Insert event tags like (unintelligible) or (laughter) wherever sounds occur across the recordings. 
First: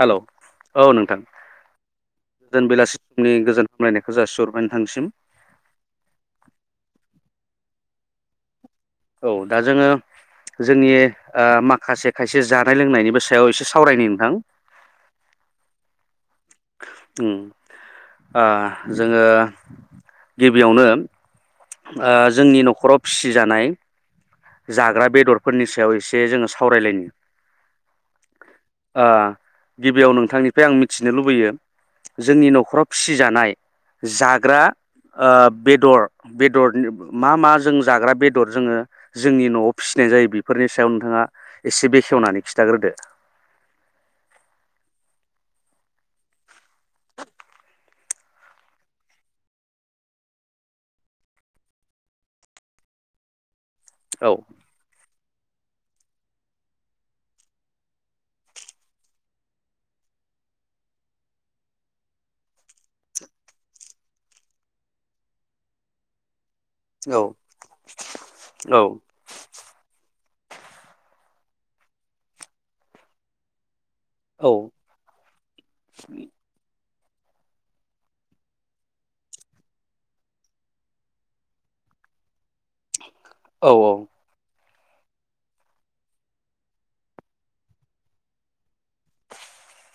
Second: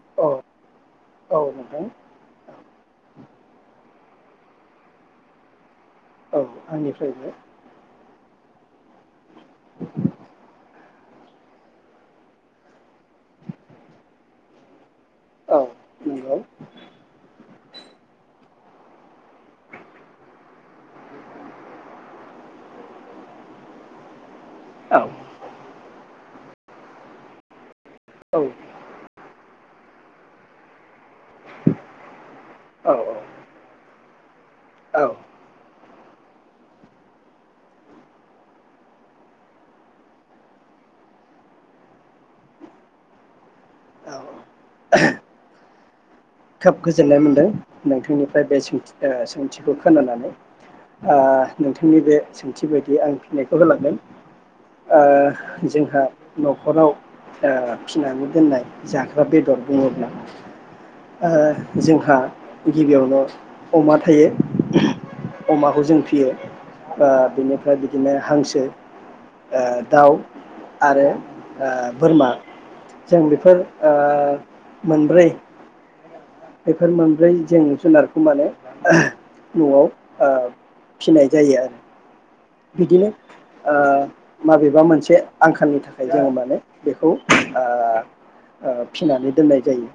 Hello औ औ नोंथां औ नोंथां गोजोन बेलासिनि गोजोन हामलायनाय जासिहरबाय नोंथांसिम औ आंनिफ्रायबो औ दा जोङो जोंनि ओ माखासे खायसे जानाय लोंनायनिबो सायाव एसे सावरायनि नोंथां औ नंगौ उम ओ जोङो गिबियावनो ओ जोंनि न'खराव फिसिजानाय औ जाग्रा बेदरफोरनि सायाव एस जे जोङो सावरायलायनो औ ओ गिबियाव नोंथांनिफ्राय आं मिथिनो लुबैयो जोंनि न'खराव फिसिजानाय जाग्रा औ ओ बेदर बेदर मा मा जों जाग्रा बेदर जोङो जोंनि न'आव फिसिनाय जायो बेफोरनि सायाव नोंथाङा एसे बेखेवनानै खिन्थाग्रोदो खोब गोजोननाय मोनदों नोंथांनिफ्राय बे सोंथि ओ सोंथिखौ खोनानानै ओ नोंथांनि बे सोंथि बायदि आं फिन्नायखौ होलांगोन औ ओ जोंहा न'खराव ओ फिसिनानै दोननाय जाग्रा बेदर बुङोब्ला ओ जोंहा गिबियावनो अमा थायो अमाखौ जों फियो ओ औ बिनिफ्राय बिदिनो हांसो औ दाउ आरो ओ बोरमा जों बेफोर औ ओ मोनब्रै बेफोर मोनब्रै जों जुनारखौ माने न'आव ओ फिनाय जायो आरो बिदिनो औ आ माबे बेबा मोनसे आंखालनि थाखाय जोङो माने बेखौ ओ ओ फिनानै दोननाय जायो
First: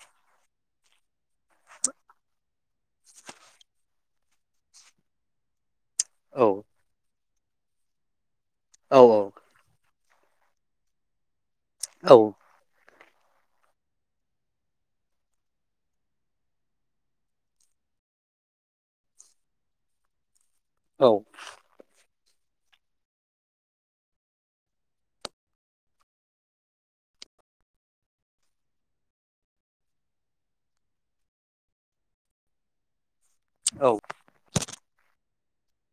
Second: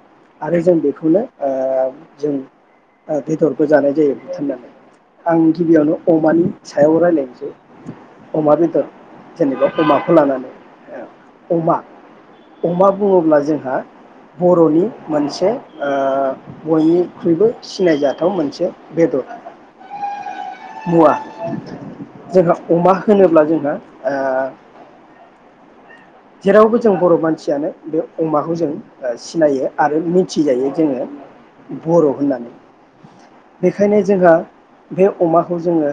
आरो जों बेखौनो ओ जों ओ बेदरबो जानाय जायो बुथारना आं गिबियावनो अमानि औ सायाव रायलायो (inaudible) अमा बेदर औ जेनेबा अमा लानानै औ अमा औ अमा बुङोब्ला जोंहा बर'नि मोनसे ओ बयनिख्रुइबो सिनायजाथाव मोनसे बेदर मुवा जोंहा अमा होनोब्ला जोंहा ओ जेरावबो जों बर' मानसियानो बे अमाखौ जों ओ सिनायो आरो मिथिजायो जोङो बर' होननानै औ बेखायनो जोंहा बे अमाखौ जोङो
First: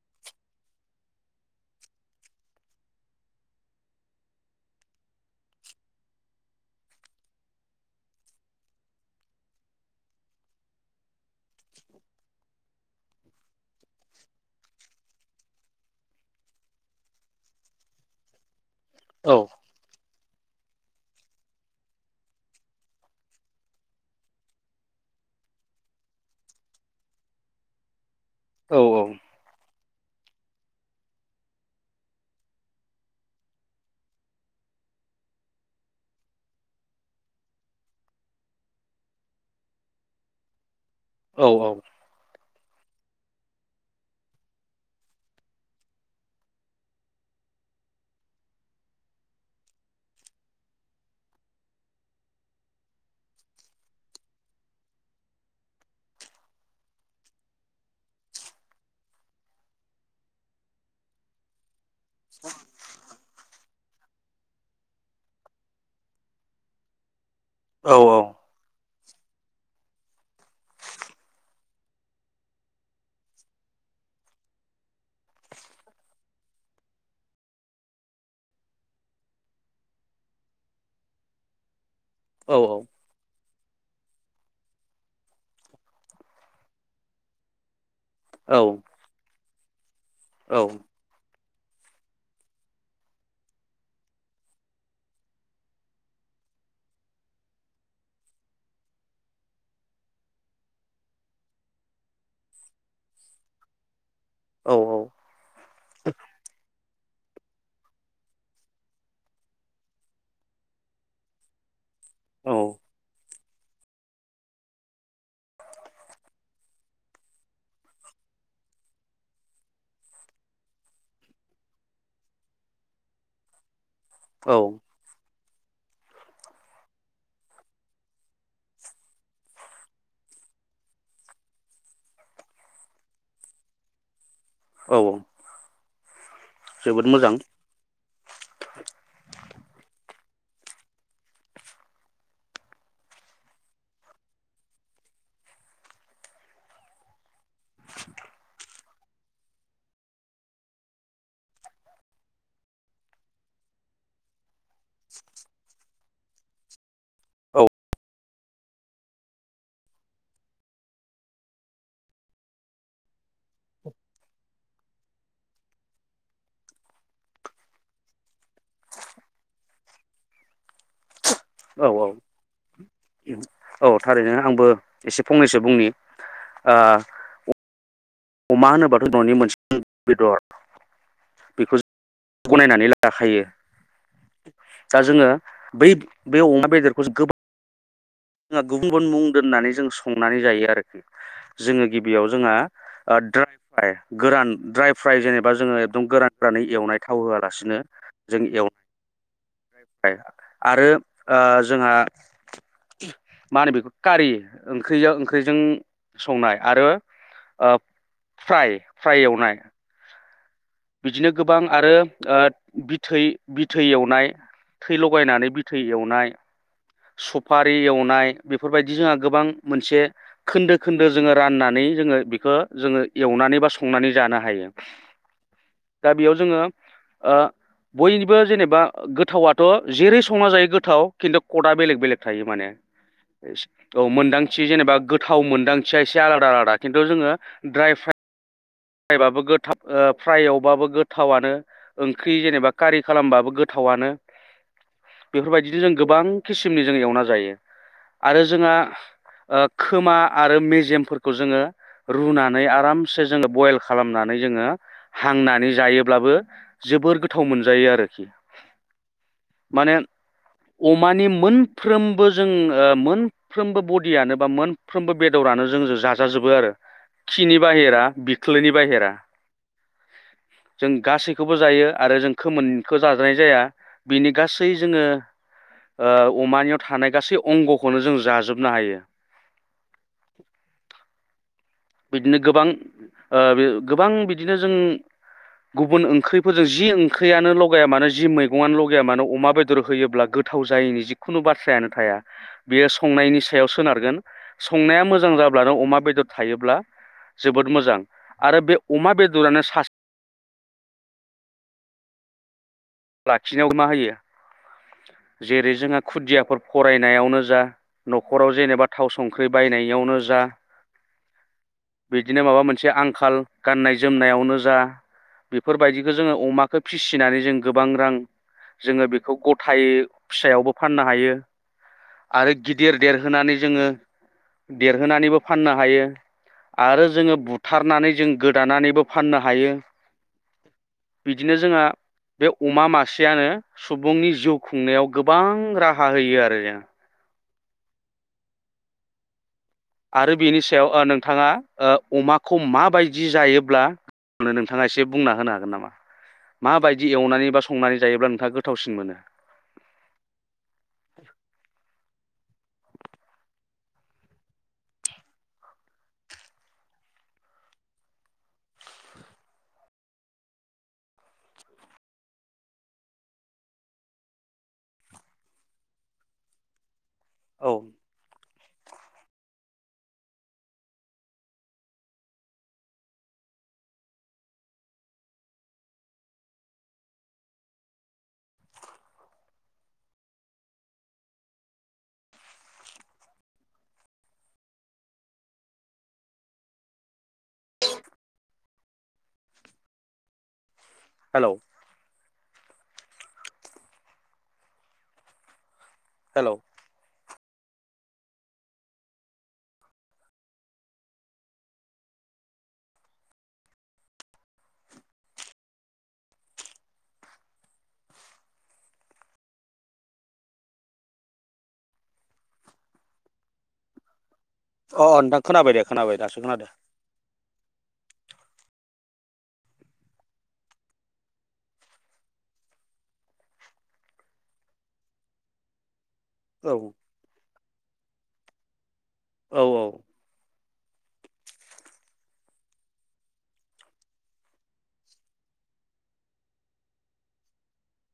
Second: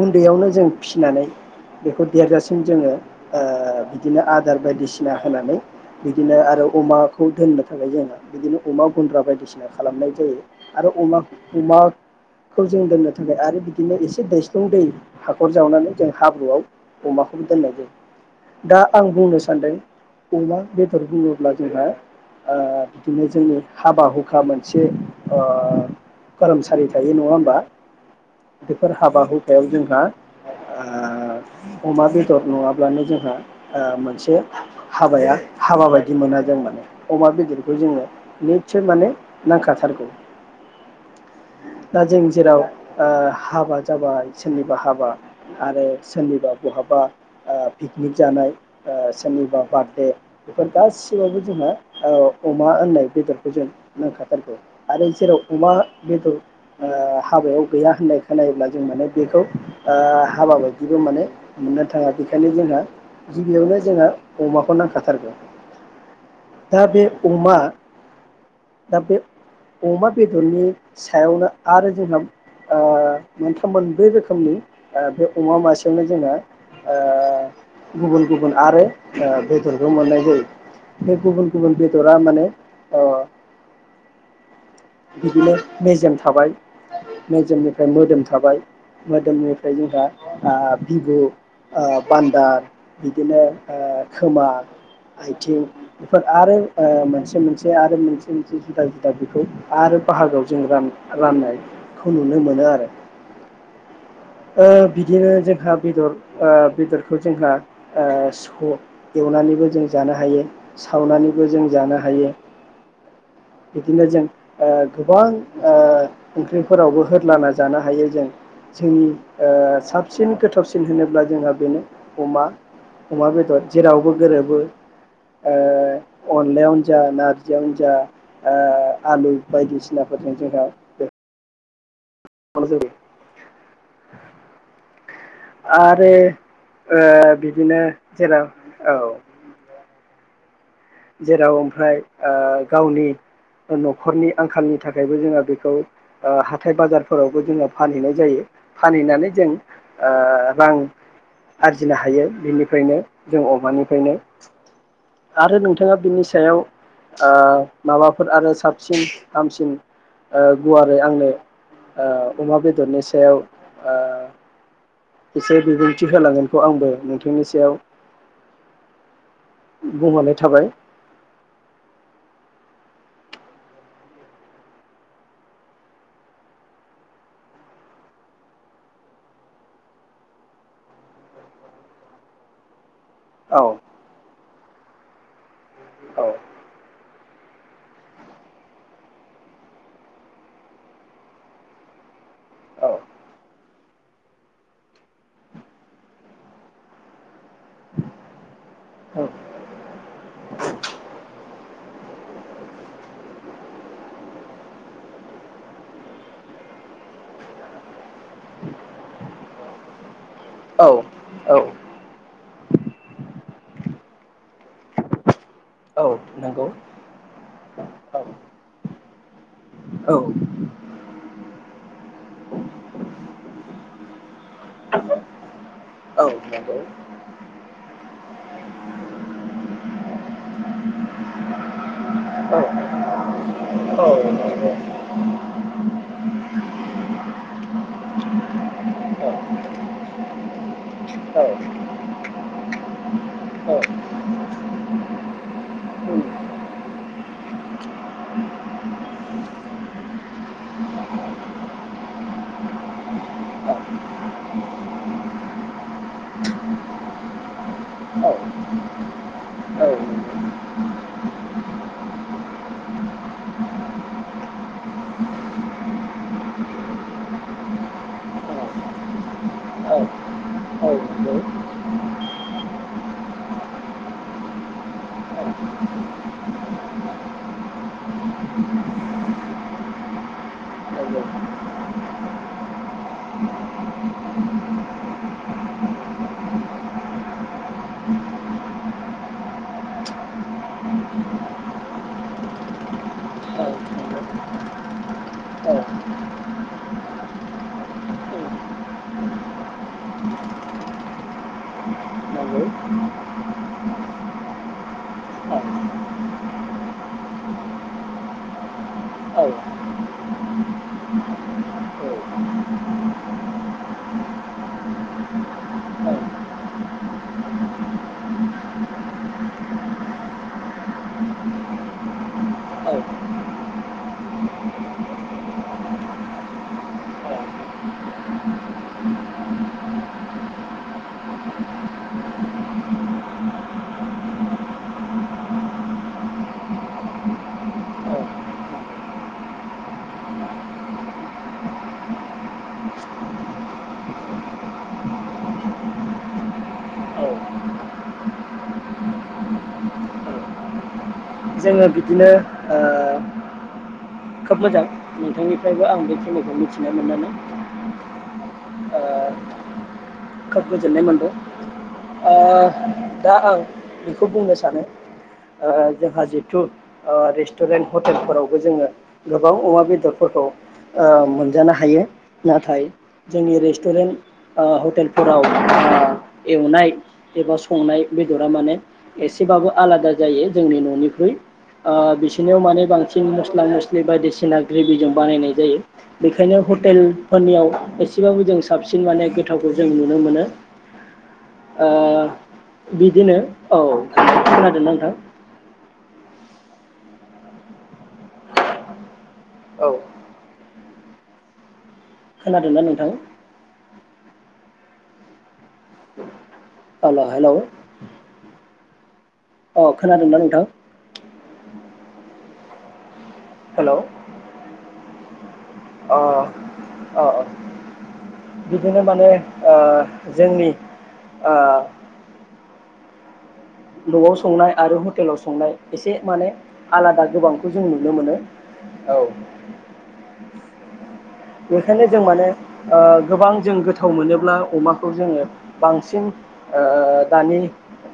उन्दैयावनो जों फिसिनानै बेखौ देरजासिम जोङो। ओ बिदिनो आदार बायदिसिना होनानै बिदिनो आरो अमाखौ दोननो थाखाय जोंङ बिदिनो अमा गन्द्रा बायदिसिना खालामनाय जायो आरोम अमाखौ जों दोननो थाखाय आरो बिदिनो एसे दैस्लं दै हाखर जावनानै जों हाब्रुआव अमाखौबो दोननाय जायो। दा आं बुंनो सान्दों अमा बेदर बुङोब्ला जोंहा बिदिनो जोंनि हाबा हुखा मोनसे खोरोमसालि थायो नङा होमबा बेफोर हाबा औ हुखायाव जों अमा बेदर नङाब्लानो जोंहा मोनसे हाबाया हाबा बायदि मोन जों माने अमा बेदरखौ जोङो निस्सय माने नांखाथारगौ दा जों जेराव हाबा जाबाय सोरनिबा हाबा आरो सोरनिबा बहाबा पिकनिक जानाय सोरनिबा बार्थडे बेफोर गासिबावबो जोंहा अमा होननाय बेदरखौ जों नांखाथारगौ आरो जेराव अमा बेदर हाबायाव गैया होननाय खोनायोला जों माने बेखौ हाबा बायदिबो माने मोना थाङा बेखायनो जोंहा गिबियावनो जोंहा अमाखौ नांखाथारगौ दा बे अमा दा बे अमा बेदरनि सायावनो आरो जोंहा मोनथाम मोनब्रै रोखोमनि बे अमा मासेयावनो जोंहा गुबुन गुबुन आरो बेदरबो मोननाय जायो बे गुबुन गुबुन बेद जरा माने अ बिदिनो मेजेम थाबाय मेजेमनि ओमफ्राय मोदोम थाबाय मोदोमनिफ्राय (unintelligible) जोंहा आ बिबु बान्दार बिदिनो खोमा आइथिं बेफोर आरो मोनसे मोनसे आरो मोनसे मोनसे जुदा जुदा बेखौ आरो बाहागोआव जों राननायखौ नुनो मोनो आरो ओ बिदिनो जोंहा बेदर बेदर बेखौ जोंहा एवनानैबो जों जानो हायो सावनानैबो जों जानो हायो हायो बिदिनो जों गोबां ओंख्रिफोरावबो होलाना जानो हायो जों जोंनि साबसिन गोथावसिन होनोब्ला जोंहा बेनो अमा अमा बेदर जेरावबो गोरोबो औ औ अनलायावनो जा नारजि अनो जा आलु बायदिसिनाफोरजों जोंहा बे (unintelligible) औ औ आरो ओ जोबोद मोजां बिदिनो जेराव औ जेराव ओमफ्राय गावनि न'खरनि आंखालनि थाखायबो जोङो बेखौ हाथाय बाजारफोरावबो जोङो फानहैनाय जायो फानहैनानै जों रां आरजिनो हायो बिनिफ्रायनो जों अमानिफ्रायनो आरो नोंथ बिथाङा बिनि सायाव औ माबाफोर आरो साबसिन हामसिन गुवारै आंनो अमा बेदरनि सायाव ओ एसे बिबुंथि होलांगोनखौ आंबो नोंथांनि सायाव बुंनानै थाबाय औ औ औ थारैनो आंबो एसे फंनैसो बुंनि अमा होनोबाथ' न'नि मोनसे बेदर बेखौ गनायनानै ला लाखायो औ दा जोंङो बै औ बे अमा बेदरखौ गोबा जोंहा गुबुन गुबुन मुं दोननानै जों संनानै जायो आरोखि जोंङो गिबियाव जोंहा औ ड्राय फ्राय गोरान ड्राय फ्राय जेनेबा जोंङो एकदम गोरान नै एवनाय थाव होआलासिनो जों एव आरो ओ जोंहा। मा होनो बेखौ कारि ओंख्रिजो ओंख्रिजों संनाय आरो फ्राय फ्राय एवनाय। औ बिदिनो गोबां आरो ओ बिथै बिथै एवनाय थै लगायनानै बिथै औ एवनाय नंगौ सफारि औ नंगौ औ नंगौ औ उम औ नंगौ औ नंगौ औ नंगौ औ नंगौ औ उम नंगौ औ एवनाय बेफोरबायदि जोंहा गोबां मोनसे खोन्दो खोन्दो जोङो राननानै जोंङो बेखौ जोंङो एवनानै बा संनानै जानो हायो। दा बेयाव जोङो ओ बयबो जेनेबा गोथावथ जेरै संना जायो गोथाव खिन्थु खटआ बेलेग बेलेग थायो माने औ मोनदांथि जेनेबा गोथाव मोनदांथिया एसे आलादा आलादा खिन्थु जोंङो ड्राय फ्राइ। फ्रायबाबो गोथाव ओ फ्राय एवबाबो गोथावनो ओंख्रि जेनेबा कारि खालामबाबो गोथावनो बेफोरबायदिनो जों गोबां किसिमनि जों एवना जायो आरो जोंहा ओ खोमा आरो मेजेमफोरखौ जोंङो रुनानै आरामसे जोंङो बयल। खालामनानै जोङो हांनानै जायोब्लाबो जोबोर गोथाव मोनजायो आरोखि माने अमानि मोनफ्रोमबो जों ओ मोनफ्रोमबो बदियानो बा मोनफ्रोमबो बेदरानो जोंजों जाजा जोबो आरो खिनि बाहेरा बिख ख्लोनि बहेरा जों गासैखौबो जायो आरो जों खोमोनखौ जाजानाय जाया बिनि गासै जोंङो ओ अमानियाव थानाय गासै अंगखौनो जों जाजोबनो हायो। बिदिनो गोबां ओ गोबां बिदिनो जों गुबुन ओंख्रिफोरजों जि ओंख्रियानो लगाया मानो जि मैगंआानो लगाया मानो अमा बेदर होयोब्ला गोथाव जायैनि जिखुनु बाथ्रायानो थाया बेयो संनायनि सायाव औ सोनारगोन संनाया मोजां जाब्लानो औ अमा औ बेदर थायो। ब्ला जोबोद मोजां आरो बे अमा बेदरानो सास लाखिनायाव मा होयो। जेरै जोंहा खुदियाफोर फरायनायावनो जा न'खराव जेनेबा थाव संख्रि बायनायावनो जा बिदिनो माबा मोनसे आंखाल गाननाय जोमनायावनो जा बेफोरबायदिखो जोङो अमाखौ फिसिनानै जों गोबां रां जोङो बेखौ गथ थाइ फिसायावबो फाननो हायो आरो गिदिर देरहोनानै जोंङो देरहोनानैबो फाननो हायो आरो जोंङो बुथारनानै जों गोदानानैबो फाननो हायो बिदिनो जोंहा बे अमा मासेयानो सुबुंनि। जिउ खुंनायाव गोबां राहा होयो आरो जों। आरो बेनि सायाव ओ नोंथाङा ओ अमाखौ माबायदि जायोब्ला नोंथाङा एसे बुंना होनो हागोन नामा माबायदि एवनानै बा संनानै जायोब्ला नोंथाङा गोथावसिन मोनो? जोंङो बिदिनो ओ खोब मोजां नोंथांनिफ्रायबो आं बेखिनिखौ मिथिनो मोननानै। ओ खोब गोजोननाय मोनदों ओ दा आं बेखौ बुंनो सानो जोंहा ओ जिथु। ओ औ रेस्टुरेन्ट हटेलफोरावबो जोंङो गोबां अमा। बेदरफोरखौ ओ मोनजानो हायो नाथाय जोंनि रेस्टुरेन्ट ओ हटेल। फोराव ओ एवनाय एबा संनाय बेदरा माने एसेबाबो आलादा जायो जोंनि ननिख्रुइ ओ बिसोरनियाव माने बांसिन मस्ला मस्लि बायदिसिना ग्रेभिजों बानायनाय जायो बेखायनो हटेलफोरनियाव एसेबाबो जों साबसिन माने गोथाव गो जों नुनो मोनो। हेलौ ओ बिदिनो औ खोनादोंना नोंथां? हेलौ औ खोनादोंना नोंथां। हेलौ' हेलौ अ खोनादोंना नोंथां? हेलौ अ अ नोंथां। खोनाबाय दे अ खोनाबाय दासो खोनादो। अ अ बिदिनो माने ओ जोंनि ओ नआव संनाय आरो हटेलाव संनाय। एसे माने आलादा गोबांखौ। जों नुनो मोनो। औ औ-औ बेखायनो जों माने ओ गोबां जों गोथाव मोनोब्ला अमाखौ जोंङो बांसिन ओ दानि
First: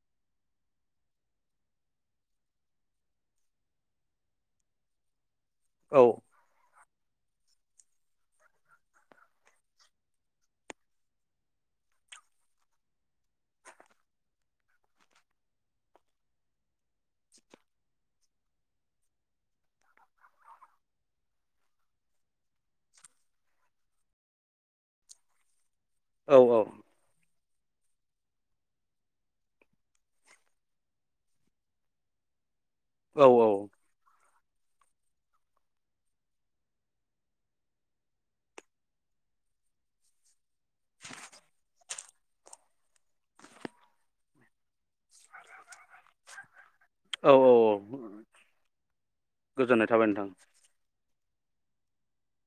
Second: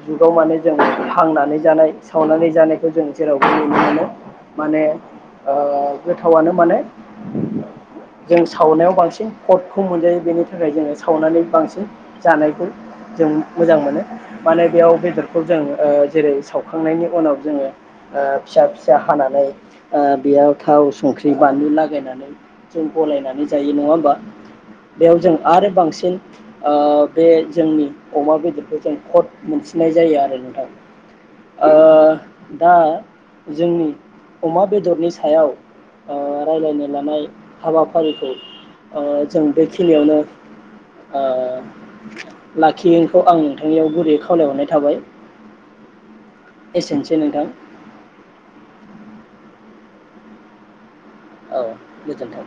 जुगाव माने जों हांनानै जानाय सावनानै जानायखौ जों जेरावबो नुनो मोनो माने। ओ औ गोथावनो माने। (inaudible) जों सावनायाव बांसिन खटखौ मोनजायो बेनि थाखाय जोंङो सावनानै बांसिन जानायखौ जों मोजां मोनो माने बेयाव बेदरखौ जों ओ जेरै सावखांनायनि उनाव जोंङो फिसा फिसा हानानै ओ बेयाव थाव संख्रि बानलु लागायनानै। जों गलायनानै जायो नंङा होमबा बेयाव जों आरो बांसिन। औ बे ओ बे। जोंनि अमा बेदरखौ जों खद मोनसिननाय जायो आरो नोंथां ओ दा औ जोंनि अमा बेदरनि सायाव ओ रायलायनो लानाय हाबाफारिखौ ओ जों बेखिनियावनो अ लाखियोखौ आं नोंथांनियाव गुरै खावलायहरनाय थाबाय। एसेनोसै औ नोंथां। गोजोननाय थाबाय नोंथां। औ गोजोन्थों